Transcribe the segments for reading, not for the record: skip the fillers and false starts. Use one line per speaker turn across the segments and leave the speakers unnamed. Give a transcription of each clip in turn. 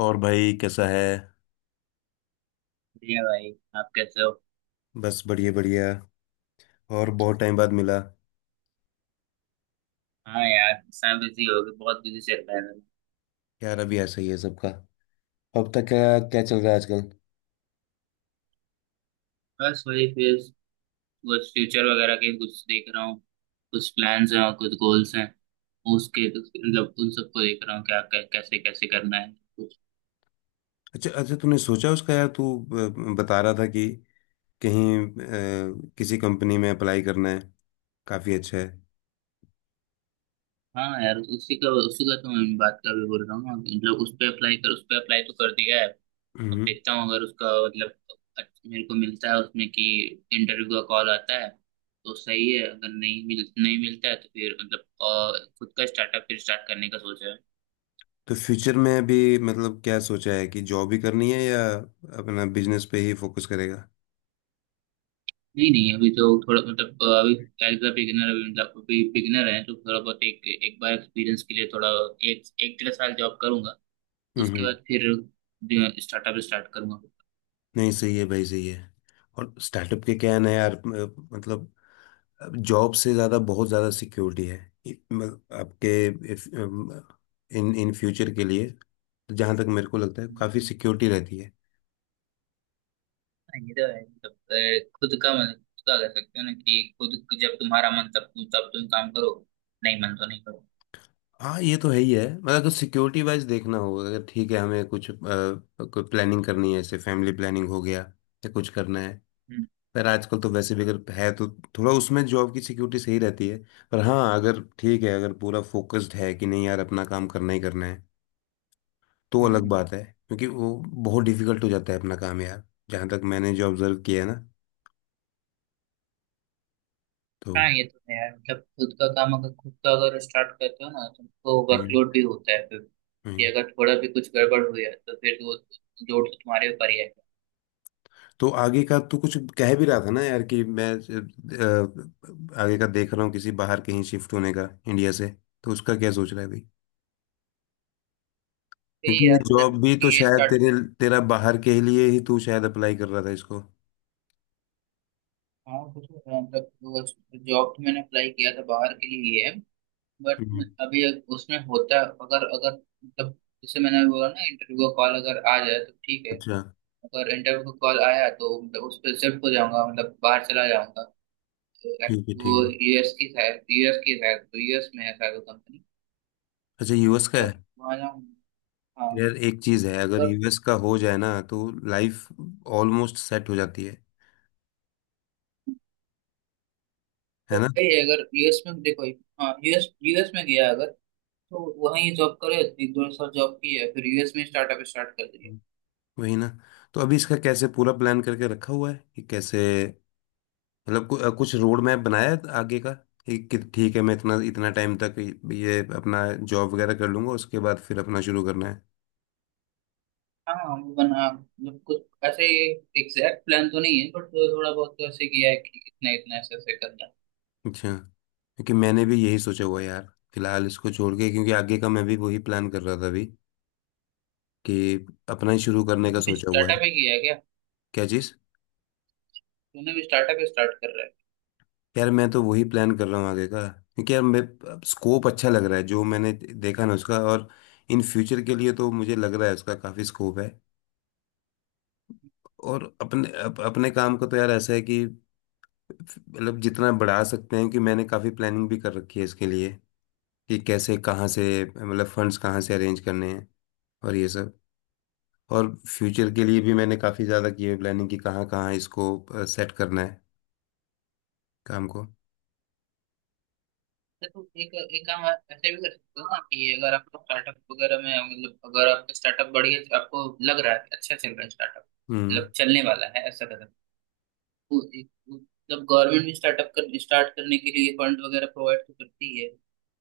और भाई कैसा है?
बढ़िया भाई। आप कैसे हो?
बस बढ़िया बढ़िया। और बहुत टाइम बाद मिला।
हाँ यार, सब बिजी हो गए, बहुत बिजी चल रहा है मेरा।
यार, अभी ऐसा ही है सबका। अब तक क्या क्या चल रहा है आजकल?
बस वही फिर कुछ फ्यूचर वगैरह के कुछ देख रहा हूँ। कुछ प्लान्स हैं और कुछ गोल्स हैं। उसके मतलब उन सबको देख रहा हूँ क्या क्या- कैसे कैसे करना है कुछ।
अच्छा अच्छा, तूने सोचा उसका यार, तू बता रहा था कि कहीं किसी कंपनी में अप्लाई करना है। काफ़ी अच्छा है।
हाँ यार, उसी का तो मैं बात कर भी बोल रहा हूँ ना, मतलब उस पर अप्लाई तो कर दिया है। अब
हम्म।
देखता हूँ अगर उसका मतलब मेरे को मिलता है उसमें कि इंटरव्यू का कॉल आता है तो सही है। अगर नहीं मिलता है तो फिर मतलब खुद का स्टार्टअप फिर स्टार्ट करने का सोचा है।
तो फ्यूचर में अभी मतलब क्या सोचा है कि जॉब ही करनी है या अपना बिजनेस पे ही फोकस करेगा?
नहीं नहीं, अभी तो थोड़ा मतलब अभी एज अ बिगिनर, अभी मतलब अभी बिगिनर है तो थोड़ा बहुत एक एक बार एक्सपीरियंस के लिए थोड़ा एक एक डेढ़ साल जॉब करूंगा। उसके
हम्म।
बाद फिर स्टार्टअप स्टार्ट करूंगा।
नहीं, सही है भाई, सही है। और स्टार्टअप के क्या है ना यार, मतलब जॉब से ज़्यादा बहुत ज़्यादा सिक्योरिटी है। आपके इन इन फ्यूचर के लिए। जहाँ तक मेरे को लगता है काफ़ी सिक्योरिटी रहती है।
ये तो है मतलब खुद का मन, खुद का कर सकते हो ना, कि खुद जब तुम्हारा मन, तब तुम काम करो। नहीं मन तो नहीं करो।
हाँ, ये तो है ही है, मतलब अगर सिक्योरिटी वाइज देखना होगा, अगर ठीक है हमें कुछ कोई प्लानिंग करनी है जैसे फैमिली प्लानिंग हो गया या कुछ करना है।
हम्म।
पर आजकल तो वैसे भी अगर है तो थोड़ा उसमें जॉब की सिक्योरिटी सही रहती है। पर हाँ, अगर ठीक है, अगर पूरा फोकस्ड है कि नहीं यार अपना काम करना ही करना है तो
हम्म।
अलग
हम्म।
बात है, क्योंकि वो बहुत डिफिकल्ट हो जाता है अपना काम यार। जहाँ तक मैंने जो ऑब्जर्व किया है ना, तो
हाँ ये तो है यार, मतलब खुद का अगर स्टार्ट करते हो ना, तुमको
हम्म,
वर्कलोड भी होता है फिर, कि
हम्म।
अगर थोड़ा भी कुछ गड़बड़ हुई है तो फिर वो लोड तो तुम्हारे ऊपर ही आएगा।
तो आगे का तो कुछ कह भी रहा था ना यार कि मैं आगे का देख रहा हूँ किसी बाहर कहीं शिफ्ट होने का इंडिया से। तो उसका क्या सोच रहा है भाई?
सही
क्योंकि
है
ये
यार, मतलब
जॉब भी तो
ये
शायद
स्टार्ट।
तेरे तेरा बाहर के लिए ही तू शायद अप्लाई कर रहा था इसको।
हाँ कुछ मतलब जॉब तो मैंने अप्लाई किया था बाहर के लिए ही है। बट अभी उसमें होता है, अगर अगर मतलब जैसे मैंने अभी बोला ना, इंटरव्यू का कॉल अगर आ जाए तो ठीक है।
अच्छा।
अगर इंटरव्यू का कॉल आया तो मतलब उस पर शिफ्ट हो जाऊंगा, मतलब बाहर चला जाऊंगा।
ठीक है, ठीक
वो
है।
यूएस की शायद, यूएस में है शायद वो कंपनी।
अच्छा,
तो
यूएस का है?
जब वहाँ जाऊंगा। हाँ
यार एक चीज है, अगर
अगर
यूएस का हो जाए ना तो लाइफ ऑलमोस्ट सेट हो जाती है ना।
वही है, अगर यूएस में देखो। हाँ, यूएस यूएस में गया अगर, तो वहीं जॉब करे, एक दो साल जॉब की है, फिर यूएस में स्टार्टअप स्टार्ट कर दिया।
हम्म। वही ना। तो अभी इसका कैसे पूरा प्लान करके रखा हुआ है कि कैसे, मतलब कुछ रोड मैप बनाया है आगे का कि ठीक है मैं इतना इतना टाइम तक ये अपना जॉब वगैरह कर लूंगा, उसके बाद फिर अपना शुरू करना है।
हाँ हाँ, वो बना मतलब कुछ ऐसे एग्जैक्ट प्लान तो नहीं है, बट थोड़ा बहुत तो ऐसे किया है कि इतना इतना ऐसे ऐसे करना है।
अच्छा। क्योंकि मैंने भी यही सोचा हुआ है यार, फिलहाल इसको छोड़ के क्योंकि आगे का मैं भी वही प्लान कर रहा था अभी, कि अपना ही शुरू
तो
करने का
तूने भी
सोचा हुआ
स्टार्टअप
है।
ही किया है क्या?
क्या चीज़?
तूने भी स्टार्टअप ही स्टार्ट कर रहा है?
यार मैं तो वही प्लान कर रहा हूँ आगे का, क्योंकि यार मैं स्कोप अच्छा लग रहा है जो मैंने देखा ना उसका, और इन फ्यूचर के लिए तो मुझे लग रहा है उसका काफ़ी स्कोप है। और अपने अपने काम को तो यार ऐसा है कि मतलब जितना बढ़ा सकते हैं, कि मैंने काफ़ी प्लानिंग भी कर रखी है इसके लिए कि कैसे कहाँ से मतलब फंड्स कहाँ से अरेंज करने हैं, और ये सब। और फ्यूचर के लिए भी मैंने काफ़ी ज़्यादा की है प्लानिंग कि कहाँ कहाँ इसको सेट करना है, काम को।
अच्छा, तो तू एक एक काम आप ऐसे भी कर सकते हो ना, कि अगर आपका स्टार्टअप वगैरह में मतलब अगर आपका स्टार्टअप बढ़िया, आपको लग रहा है कि अच्छा चल रहा है स्टार्टअप,
हम्म।
मतलब चलने वाला है ऐसा कदम, मतलब गवर्नमेंट भी स्टार्ट करने के लिए फंड वगैरह प्रोवाइड तो करती है।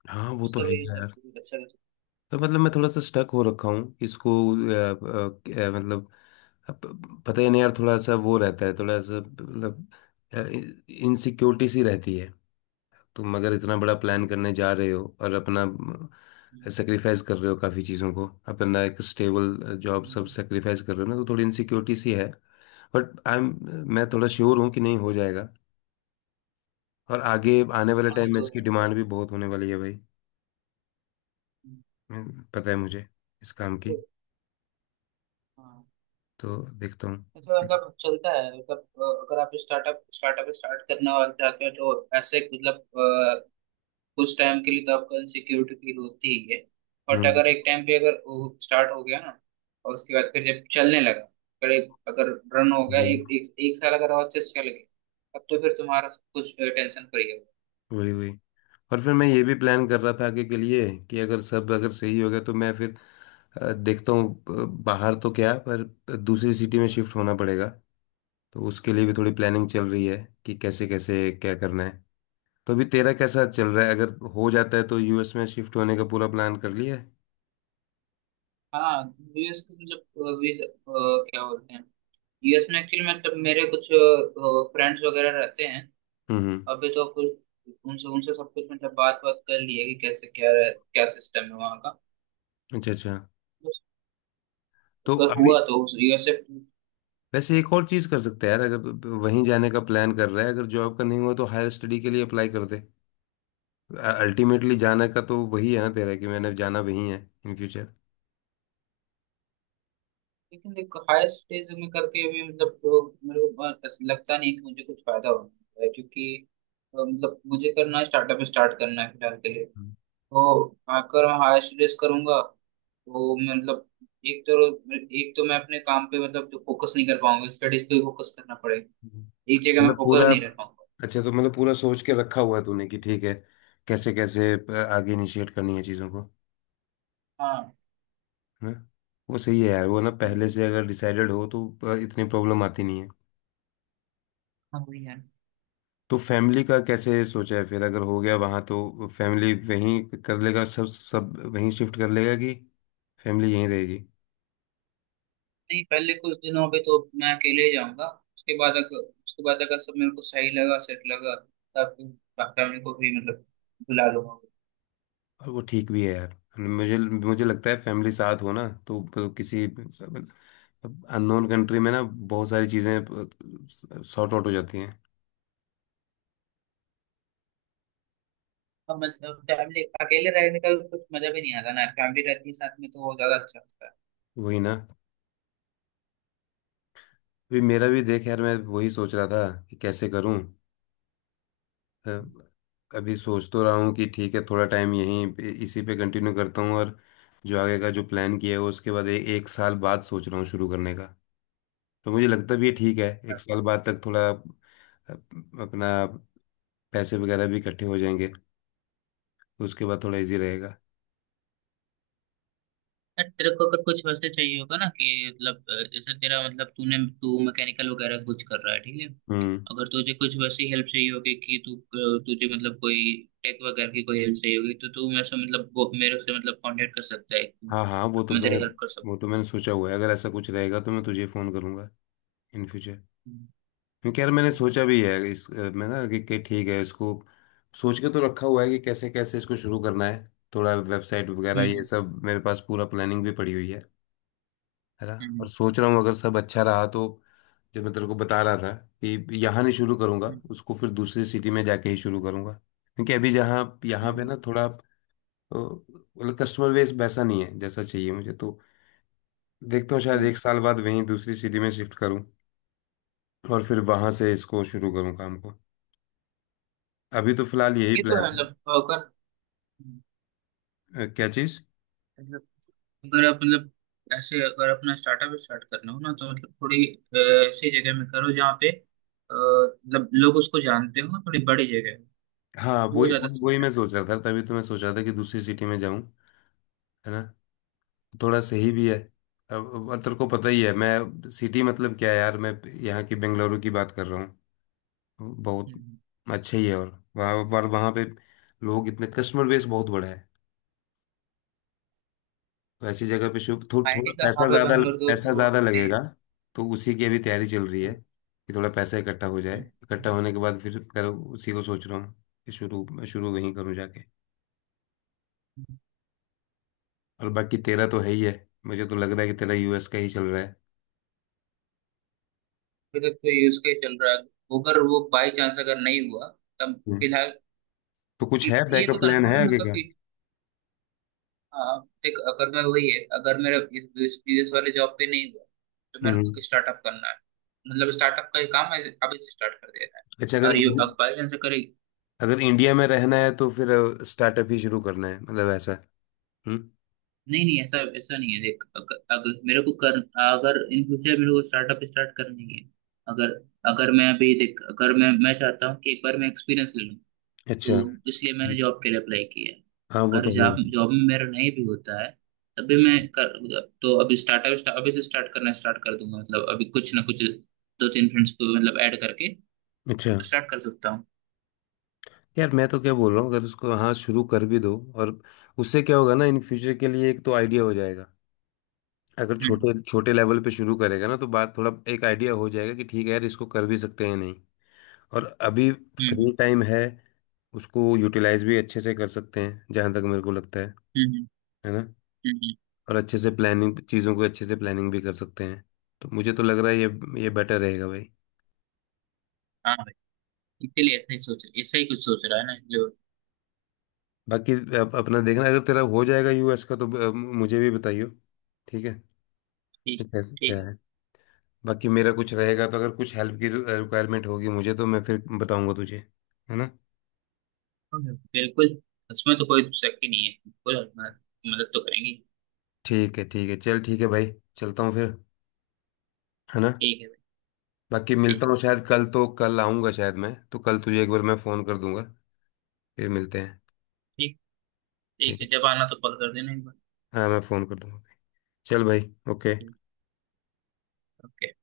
हाँ, वो तो
उसका
है
भी
ही।
मतलब अच्छा कर सकते
तो मतलब मैं थोड़ा सा स्टक हो रखा हूँ इसको मतलब अब पता ही नहीं यार, थोड़ा सा वो रहता है, थोड़ा सा मतलब इनसिक्योरिटी सी रहती है। तुम अगर इतना बड़ा
हैं।
प्लान करने जा रहे हो और अपना
हम्म,
सेक्रीफाइस कर रहे हो काफ़ी चीज़ों को, अपना एक स्टेबल जॉब सब
हम्म।
सेक्रीफाइस कर रहे हो ना, तो थोड़ी इनसिक्योरिटी सी है। बट आई एम, मैं थोड़ा श्योर हूँ कि नहीं हो जाएगा। और आगे आने वाले
हाँ ये
टाइम में
तो
इसकी
है।
डिमांड भी बहुत होने वाली है भाई।
हम्म।
पता है मुझे इस काम
तो
की।
हाँ
तो देखता
मतलब,
हूँ।
मतलब चलता है मतलब अगर आप स्टार्टअप स्टार्टअप स्टार्ट करने वाले जाते हैं तो ऐसे मतलब अ, कुछ टाइम के लिए तो आपको इनसिक्योरिटी फील होती ही है। बट
हम्म,
अगर एक टाइम पे अगर वो स्टार्ट हो गया ना, और उसके बाद फिर जब चलने लगा, अगर रन हो गया,
हम्म।
एक एक एक साल अगर और चेस चल गए, तब तो फिर तुम्हारा सब कुछ टेंशन फ्री है।
वही वही। और फिर मैं ये भी प्लान कर रहा था आगे के लिए कि अगर सब अगर सही हो गया तो मैं फिर देखता हूँ बाहर तो क्या पर दूसरी सिटी में शिफ्ट होना पड़ेगा। तो उसके लिए भी थोड़ी प्लानिंग चल रही है कि कैसे कैसे क्या करना है। तो अभी तेरा कैसा चल रहा है, अगर हो जाता है तो यूएस में शिफ्ट होने का पूरा प्लान कर लिया है?
हाँ यूएस के मतलब अ, वीस- अ, क्या बोलते हैं, यूएस में एक्चुअली मतलब मेरे कुछ फ्रेंड्स वगैरह रहते हैं।
हम्म, हम्म।
अभी तो कुछ उनसे उनसे सब कुछ मतलब बात बात कर ली है कि कैसे क्या सिस्टम है वहाँ का।
अच्छा अच्छा।
बस
तो
अगर
अभी
हुआ तो उस यूएसएफ।
वैसे एक और चीज़ कर सकते हैं यार, अगर वहीं जाने का प्लान कर रहा है, अगर जॉब का नहीं हुआ तो हायर स्टडी के लिए अप्लाई कर दे। अल्टीमेटली जाना का तो वही है ना तेरा कि मैंने जाना वही है इन फ्यूचर।
लेकिन देखो हायर स्टेज में करके भी मतलब तो मेरे को बहुत ऐसा लगता नहीं कि मुझे कुछ फायदा होगा, क्योंकि मतलब मुझे करना है, स्टार्टअप स्टार्ट करना है फिलहाल के लिए। तो आकर मैं हायर स्टडीज करूंगा तो मैं मतलब, एक तो एक तो मैं अपने काम पे मतलब जो फोकस नहीं कर पाऊंगा, स्टडीज पे फोकस करना पड़ेगा। एक जगह में
मतलब
फोकस
पूरा।
नहीं रह पाऊंगा।
अच्छा, तो मतलब पूरा सोच के रखा हुआ है तूने कि ठीक है कैसे कैसे आगे इनिशिएट करनी है चीज़ों को,
हाँ।
है ना। वो सही है यार, वो ना पहले
हम्म।
से अगर डिसाइडेड हो तो इतनी प्रॉब्लम आती नहीं है।
हाँ भैया।
तो फैमिली का कैसे सोचा है फिर, अगर हो गया वहाँ तो फैमिली वहीं कर लेगा सब सब वहीं शिफ्ट कर लेगा कि फैमिली यहीं रहेगी?
नहीं पहले कुछ दिनों पे तो मैं अकेले ही जाऊंगा। उसके बाद अगर सब मेरे को सही लगा, सेट लगा, तब फैमिली को भी मतलब बुला लूंगा।
और वो ठीक भी है यार, मुझे मुझे लगता है फैमिली साथ हो ना तो किसी मतलब अननोन कंट्री में ना बहुत सारी चीज़ें सॉर्ट आउट हो जाती हैं।
अब मतलब फैमिली अकेले रहने का भी कुछ मजा भी नहीं आता ना, फैमिली रहती है साथ में तो वो ज्यादा अच्छा लगता है।
वही ना। अभी मेरा भी देख यार, मैं वही सोच रहा था कि कैसे करूं। अ, अभी सोच तो रहा हूं कि ठीक है थोड़ा टाइम इसी पे कंटिन्यू करता हूं, और जो आगे का जो प्लान किया है वो उसके बाद एक साल बाद सोच रहा हूँ शुरू करने का। तो मुझे लगता भी है ठीक है एक साल बाद तक थोड़ा अपना पैसे वगैरह भी इकट्ठे हो जाएंगे, उसके बाद थोड़ा इजी रहेगा।
यार, तेरे को अगर कुछ वैसे चाहिए होगा ना, कि मतलब जैसे तेरा मतलब तूने तू मैकेनिकल वगैरह कुछ कर रहा है ठीक है,
हम्म।
अगर तुझे कुछ वैसी हेल्प चाहिए होगी कि तू तुझे मतलब कोई टेक वगैरह की कोई हेल्प चाहिए होगी, तो तू मेरे से मतलब मेरे से मतलब कांटेक्ट कर सकता है।
हाँ हाँ,
मैं तेरी हेल्प कर सकता
वो तो मैंने सोचा हुआ है, अगर ऐसा कुछ रहेगा तो मैं तुझे फ़ोन करूँगा इन फ्यूचर।
हूँ।
क्योंकि यार मैंने सोचा भी है इस मैं ना कि ठीक है इसको सोच के तो रखा हुआ है कि कैसे कैसे इसको शुरू करना है। थोड़ा वेबसाइट वगैरह ये
हम्म,
सब मेरे पास पूरा प्लानिंग भी पड़ी हुई है ना। और
हम्म,
सोच रहा हूँ अगर सब अच्छा रहा तो जो मैं तेरे को बता रहा था कि यहाँ नहीं शुरू करूँगा
हम्म,
उसको, फिर दूसरी सिटी में जाके ही शुरू करूँगा। क्योंकि अभी जहाँ यहाँ पे
हम्म,
ना थोड़ा, तो मतलब कस्टमर बेस वैसा नहीं है जैसा चाहिए मुझे। तो देखता हूँ शायद
हम्म।
एक साल बाद वहीं दूसरी सिटी में शिफ्ट करूँ, और फिर वहां से इसको शुरू करूँ, काम को। अभी तो फिलहाल यही
ये तो है
प्लान है क्या चीज़?
मतलब अगर आप मतलब ऐसे अगर अपना स्टार्टअप स्टार्ट करना हो ना, तो मतलब थोड़ी अ, ऐसी जगह में करो जहाँ पे मतलब लोग उसको जानते हो, थोड़ी बड़ी जगह हो,
हाँ
तो वो
वही
ज़्यादा
वही वही,
चलता
मैं
है।
सोच रहा था, तभी तो मैं सोच रहा था कि दूसरी सिटी में जाऊं, है ना। थोड़ा सही भी है। अब तेरे को पता ही है मैं सिटी मतलब क्या है यार, मैं यहाँ की बेंगलुरु की बात कर रहा हूँ। बहुत अच्छा ही है, और वहाँ पे लोग इतने कस्टमर बेस बहुत बड़ा है, तो ऐसी जगह पे थोड़ा
आईटी का हब है बेंगलोर तो
पैसा
तो
ज्यादा
ऐसे ही।
लगेगा। तो उसी की अभी तैयारी चल रही है कि थोड़ा पैसा इकट्ठा हो जाए, इकट्ठा होने के बाद फिर कर उसी को सोच रहा हूँ कि शुरू वहीं करूँ जाके। और बाकी तेरा तो है ही है, मुझे तो लग रहा है कि तेरा यूएस का ही चल रहा है।
अगर तो ये यूज केस चल रहा है। अगर वो बाई चांस अगर नहीं हुआ तब
हम्म।
फिलहाल,
तो कुछ है
कि- ये तो
बैकअप प्लान है
कंफर्म है
आगे
मतलब
का?
कि आ, देख अगर मैं वही है अगर मेरा इस वाले जॉब पे नहीं हुआ तो मेरे
हम्म।
को स्टार्टअप करना है। मतलब स्टार्टअप का ही काम है, अभी से स्टार्ट कर देना है।
अच्छा,
और ये अब बाई चांस अगर,
अगर इंडिया में रहना है तो फिर स्टार्टअप ही शुरू करना है मतलब, ऐसा? हम्म।
नहीं नहीं, ऐसा ऐसा नहीं है देख, अगर मेरे को कर, अगर इन फ्यूचर मेरे को स्टार्टअप स्टार्ट करनी है। अगर अगर मैं अभी देख अगर मैं चाहता हूँ कि एक बार मैं एक्सपीरियंस ले लूँ,
अच्छा,
तो इसलिए मैंने जॉब के लिए अप्लाई किया है।
हाँ, वो
अगर
तो है
जॉब
ही।
जॉब में मेरा नहीं भी होता है, तब भी मैं कर, तो अभी स्टार्टअप अभी से स्टार्ट करना स्टार्ट कर दूंगा मतलब अभी कुछ ना कुछ दो तीन फ्रेंड्स को मतलब ऐड करके
अच्छा।
स्टार्ट कर सकता हूँ।
यार मैं तो क्या बोल रहा हूँ अगर उसको हाँ शुरू कर भी दो, और उससे क्या होगा ना, इन फ्यूचर के लिए एक तो आइडिया हो जाएगा। अगर
हम्म
छोटे छोटे लेवल पे शुरू करेगा ना तो बात थोड़ा एक आइडिया हो जाएगा कि ठीक है यार इसको कर भी सकते हैं नहीं। और अभी फ्री
हम्म
टाइम है। उसको यूटिलाइज भी अच्छे से कर सकते हैं जहाँ तक मेरे को लगता है
हम्म
है ना।
हम्म, हम्म,
और अच्छे से प्लानिंग चीज़ों को अच्छे से प्लानिंग भी कर सकते हैं। तो मुझे तो लग रहा है ये बेटर रहेगा भाई।
हाँ भाई, इसीलिए ऐसा ही कुछ सोच रहा है ना जो।
बाकी अपना देखना अगर तेरा हो जाएगा यूएस का तो मुझे भी बताइयो। ठीक है।
ठीक।
ठीक है, क्या
ठीक है।
है। बाकी मेरा कुछ रहेगा तो अगर कुछ हेल्प की रिक्वायरमेंट होगी मुझे तो मैं फिर बताऊंगा तुझे, है ना।
बिल्कुल। उसमें तो कोई शक ही नहीं है बिल्कुल। हम मदद तो करेंगे।
ठीक है चल, ठीक है भाई, चलता हूँ फिर, है ना।
ठीक है भाई।
बाकी मिलता
ठीक।
हूँ शायद कल तो कल आऊँगा शायद, मैं तो कल तुझे एक बार मैं फ़ोन कर दूंगा, फिर मिलते हैं।
ठीक। ठीक
ठीक
से
है।
जब आना तो कॉल कर देना एक बार।
हाँ, मैं फ़ोन कर दूंगा। चल भाई।
ठीक।
ओके।
ओके।